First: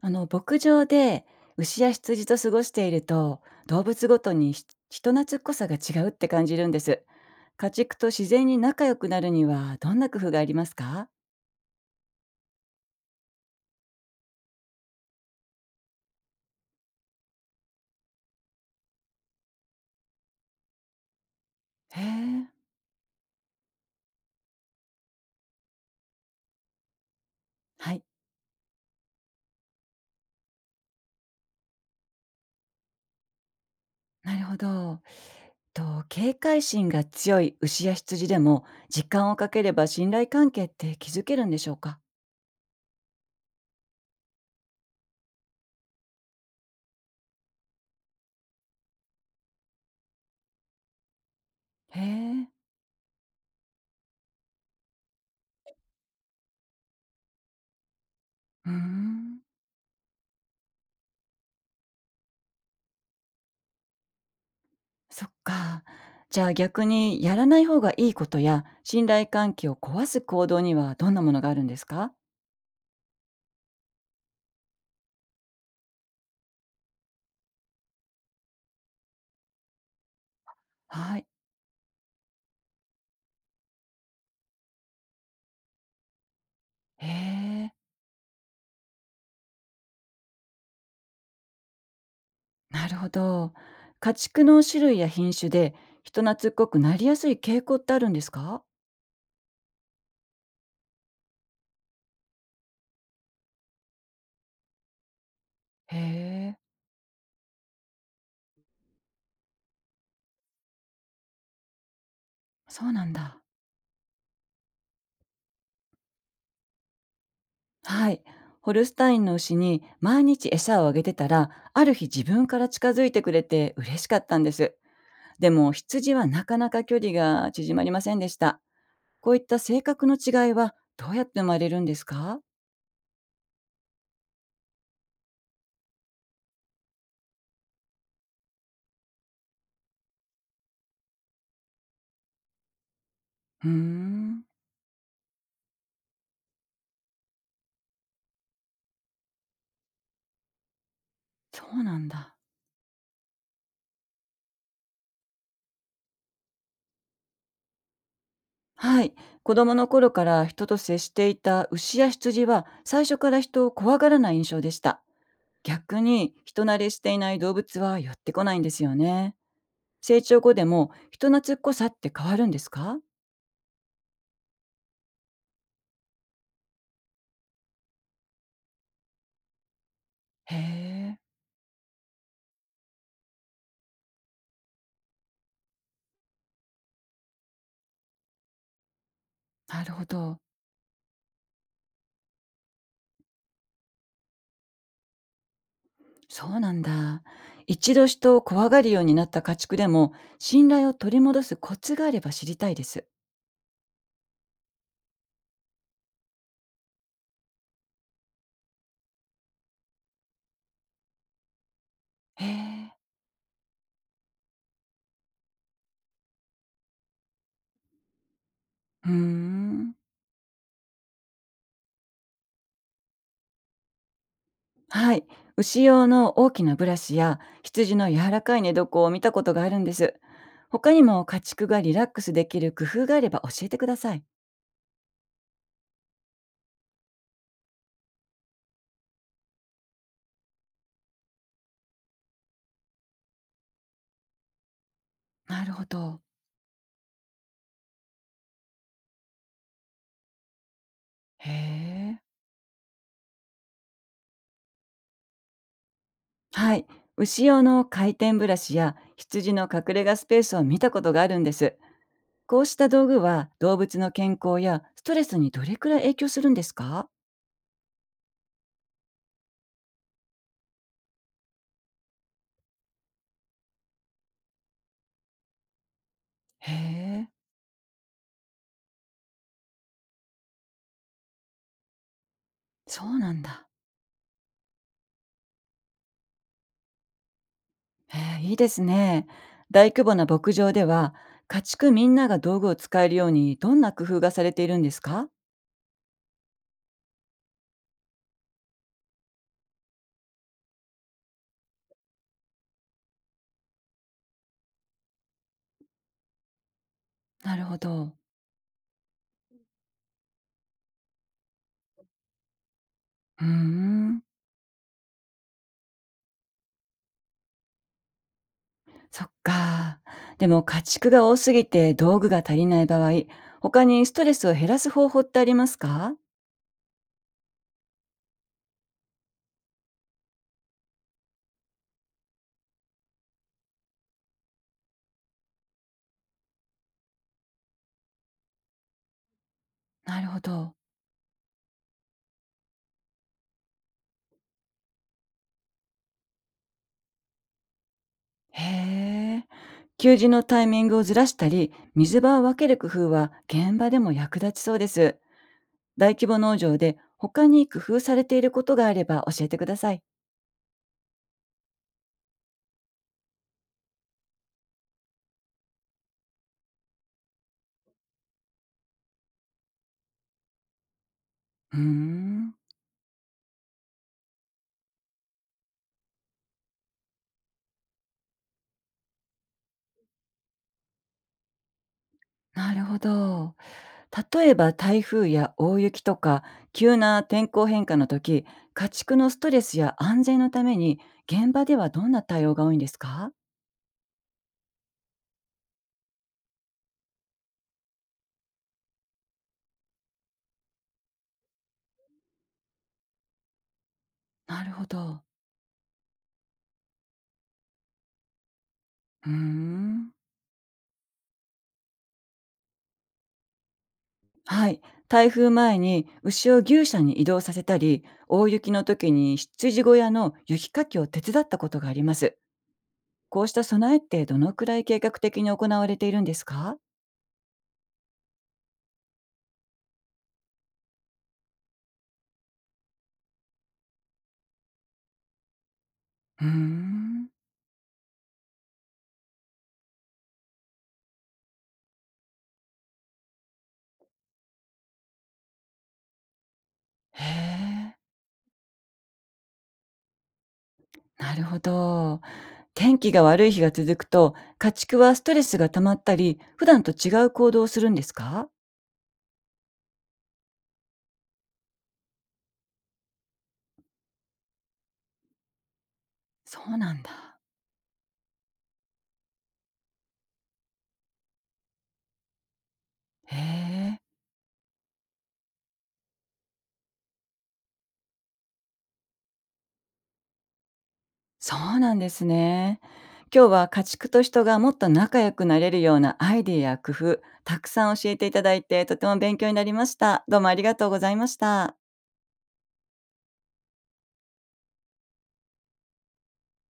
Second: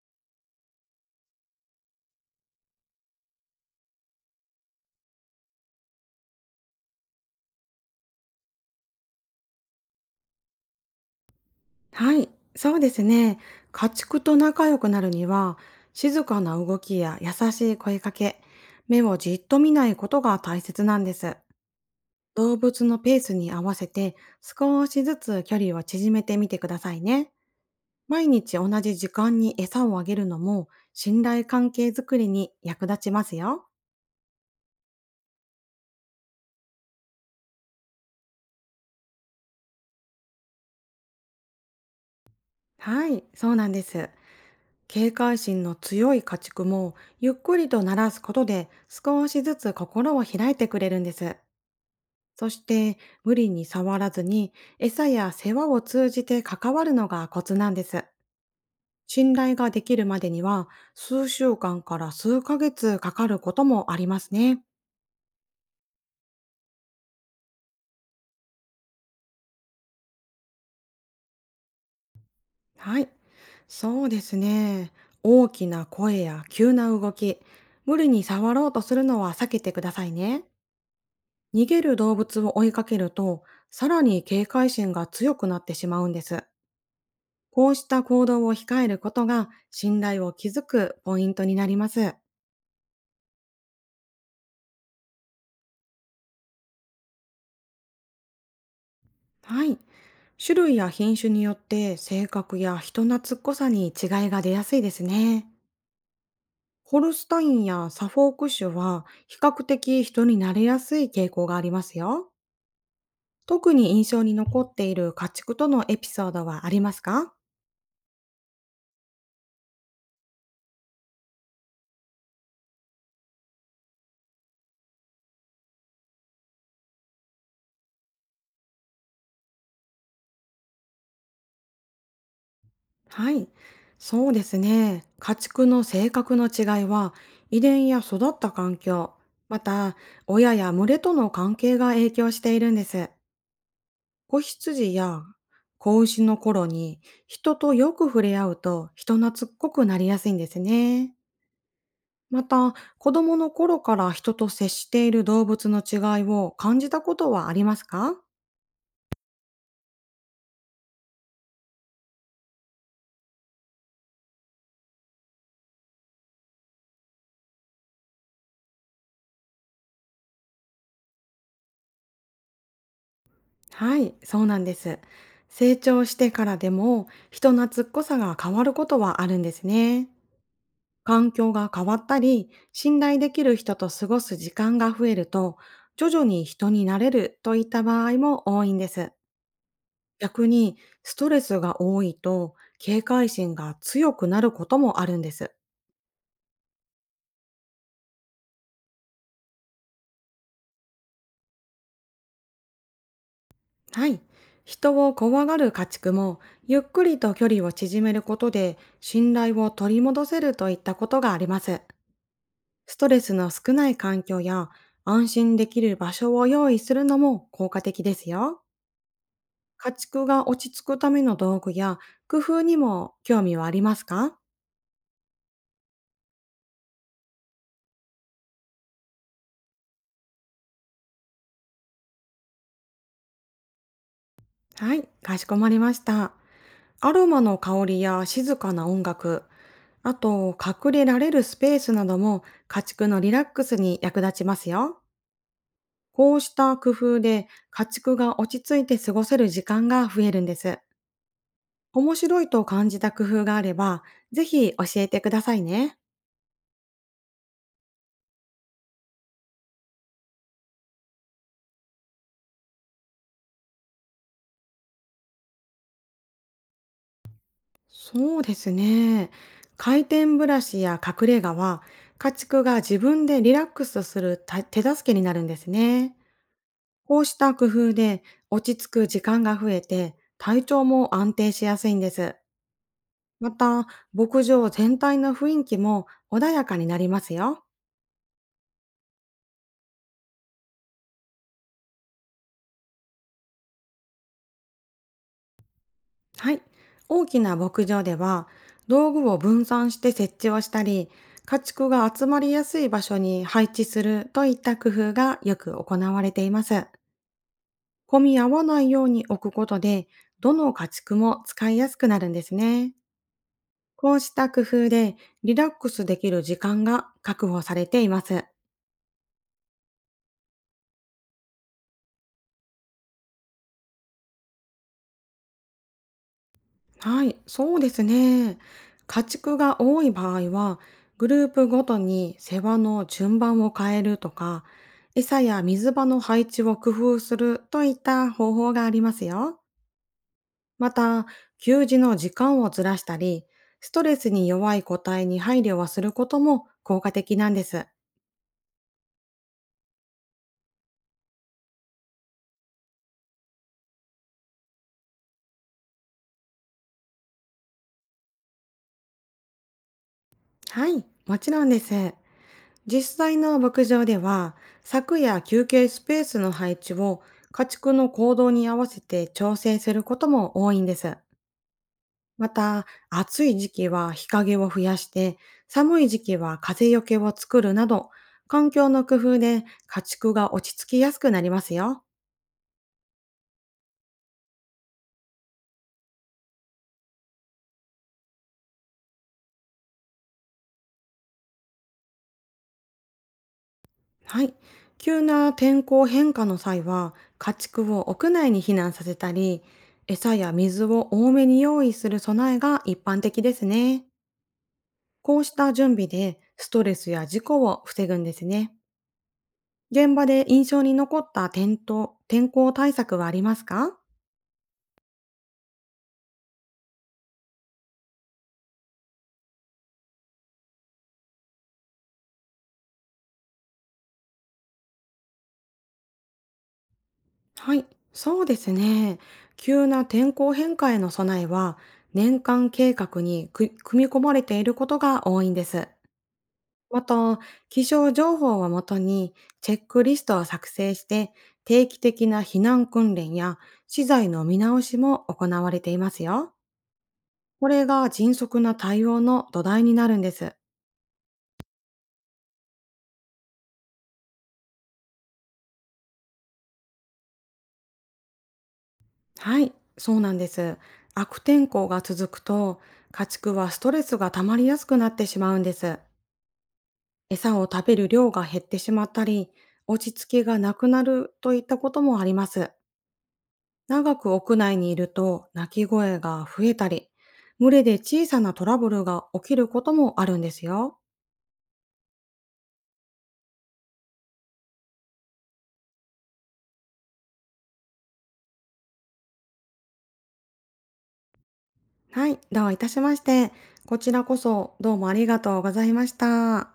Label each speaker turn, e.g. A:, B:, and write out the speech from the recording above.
A: あの牧場で牛や羊と過ごしていると、動物ごとに人懐っこさが違うって感じるんです。家畜と自然に仲良くなるには、どんな工夫がありますか？
B: はい、そうですね。家畜と仲良くなるには、静かな動きや優しい声かけ、目をじっと見ないことが大切なんです。
A: へえ、
B: 動物のペースに合わせて少しずつ距離を縮めてみてくださいね。
A: はい。
B: 毎日同じ時間に餌をあげるのも信頼関係づくりに役立ちますよ。
A: なるほど。と、警戒心が強い牛や羊でも時間をかければ信頼関係って築けるんでしょうか？
B: はい、そうなんです。警戒心の強い家畜もゆっくりと鳴らすことで少しずつ心を開いてくれるんです。
A: へえ。
B: そして無理に触らずに、餌や世話を通じて関わるのがコツなんです。
A: うー
B: 信
A: ん。
B: 頼ができるまでには、数週間から数ヶ月かかることもありますね。
A: そっか。じゃあ逆に、やらない方がいいことや信頼関係を壊す行動にはどんなものがあるんですか？
B: はい。そうですね。大きな声や急な動き、無理に触ろうとするのは避けてくださいね。
A: はい。
B: 逃げる動物を追いかけると、さらに警戒心が強くなってしまうんです。
A: へ
B: こ
A: え、
B: うした行動を控えることが、信頼を築くポイントになります。
A: なるほど。家畜の種類や品種で人懐っこくなりやすい傾向ってあるんですか？
B: はい。種類や品種によって、性格や人懐っこさに違いが出やすいですね。
A: へえ、
B: ホルスタインやサフォーク種は、比較的人になれやすい傾向がありますよ。
A: そうなんだ。
B: 特に印象に残っている家畜とのエピソードはありますか？
A: はい。ホルスタインの牛に毎日餌をあげてたら、ある日自分から近づいてくれて嬉しかったんです。でも羊はなかなか距離が縮まりませんでした。こういった性格の違いはどうやって生まれるんですか？
B: はい。そうですね。家畜の性格の違いは、遺伝や育った環境、また親や群れとの関係が影響しているんです。
A: うー
B: 子
A: ん、
B: 羊や子牛の頃に人とよく触れ合うと、人懐っこくなりやすいんですね。
A: そうなんだ。
B: また、子供の頃から人と接している動物の違いを感じたことはありますか？
A: はい。子供の頃から人と接していた牛や羊は最初から人を怖がらない印象でした。逆に人慣れしていない動物は寄ってこないんですよね。成長後でも人懐っこさって変わるんですか？
B: はい、そうなんです。成長してからでも、人懐っこさが変わることはあるんですね。
A: へえ、
B: 環境が変わったり、信頼できる人と過ごす時間が増えると、徐々に人になれるといった場合も多いんです。
A: なるほど。
B: 逆に、ストレスが多いと警戒心が強くなることもあるんです。
A: そうなんだ。一度人を怖がるようになった家畜でも、信頼を取り戻すコツがあれば知りたいです。
B: はい。人を怖がる家畜も、ゆっくりと距離を縮めることで信頼を取り戻せるといったことがあります。
A: へえ、
B: ストレスの少ない環境や安心できる場所を用意するのも効果的ですよ。
A: うー
B: 家
A: ん。
B: 畜が落ち着くための道具や工夫にも興味はありますか？
A: はい。牛用の大きなブラシや羊の柔らかい寝床を見たことがあるんです。他にも家畜がリラックスできる工夫があれば教えてください。
B: はい、かしこまりました。アロマの香りや静かな音楽、あと、隠れられるスペースなども家畜のリラックスに役立ちますよ。
A: なるほど。
B: こうした工夫で、家畜が落ち着いて過ごせる時間が増えるんです。
A: へ
B: 面
A: え。
B: 白いと感じた工夫があれば、ぜひ教えてくださいね。
A: はい。牛用の回転ブラシや羊の隠れ家スペースを見たことがあるんです。こうした道具は動物の健康やストレスにどれくらい影響するんですか？
B: そうですね。回転ブラシや隠れ家は、家畜が自分でリラックスするた手助けになるんですね。
A: へ
B: こう
A: え。
B: した工夫で落ち着く時間が増えて、体調も安定しやすいんです。
A: そうなん
B: ま
A: だ。
B: た、牧場全体の雰囲気も穏やかになりますよ。
A: へえ、いいですね。大規模な牧場では、家畜みんなが道具を使えるようにどんな工夫がされているんですか？
B: はい。大きな牧場では、道具を分散して設置をしたり、家畜が集まりやすい場所に配置するといった工夫がよく行われています。
A: なるほど。
B: 混み合わないように置くことで、どの家畜も使いやすくなるんですね。
A: うー
B: こう
A: ん、
B: した工夫で、リラックスできる時間が確保されています。
A: そっか。でも家畜が多すぎて道具が足りない場合、他にストレスを減らす方法ってありますか？
B: はい、そうですね。家畜が多い場合は、グループごとに世話の順番を変えるとか、餌や水場の配置を工夫するといった方法がありますよ。
A: なるほど。
B: また、給餌の時間をずらしたり、ストレスに弱い個体に配慮はすることも効果的なんです。
A: へえ。給仕のタイミングをずらしたり、水場を分ける工夫は現場でも役立ちそうです。大規模農場で他に工夫されていることがあれば教えてください。
B: はい、もちろんです。実際の牧場では、柵や休憩スペースの配置を家畜の行動に合わせて調整することも多いんです。
A: うー
B: ま
A: ん。
B: た、暑い時期は日陰を増やして、寒い時期は風よけを作るなど、環境の工夫で家畜が落ち着きやすくなりますよ。
A: なるほど。例えば台風や大雪とか、急な天候変化の時、家畜のストレスや安全のために現場ではどんな対応が多いんですか？
B: はい。急な天候変化の際は、家畜を屋内に避難させたり、餌や水を多めに用意する備えが一般的ですね。
A: なるほど。
B: こうした準備で、ストレスや事故を防ぐんですね。
A: うーん。
B: 現場で印象に残った転倒、天候対策はありますか？
A: はい。台風前に牛を牛舎に移動させたり、大雪の時に羊小屋の雪かきを手伝ったことがあります。こうした備えってどのくらい計画的に行われているんですか？
B: はい、そうですね。急な天候変化への備えは、年間計画にく組み込まれていることが多いんです。
A: うー
B: ま
A: ん。
B: た、気象情報をもとにチェックリストを作成して、定期的な避難訓練や資材の見直しも行われていますよ。
A: へ
B: これ
A: え。
B: が迅速な対応の土台になるんです。
A: なるほど。天気が悪い日が続くと、家畜はストレスが溜まったり、普段と違う行動をするんですか？
B: はい、そうなんです。悪天候が続くと、家畜はストレスが溜まりやすくなってしまうんです。
A: そうなんだ。
B: 餌を食べる量が減ってしまったり、落ち着きがなくなるといったこともあります。
A: へえ、
B: 長く屋内にいると鳴き声が増えたり、群れで小さなトラブルが起きることもあるんですよ。
A: そうなんですね。今日は家畜と人がもっと仲良くなれるようなアイディアや工夫、たくさん教えていただいて、とても勉強になりました。どうもありがとうございました。
B: はい、どういたしまして。こちらこそどうもありがとうございました。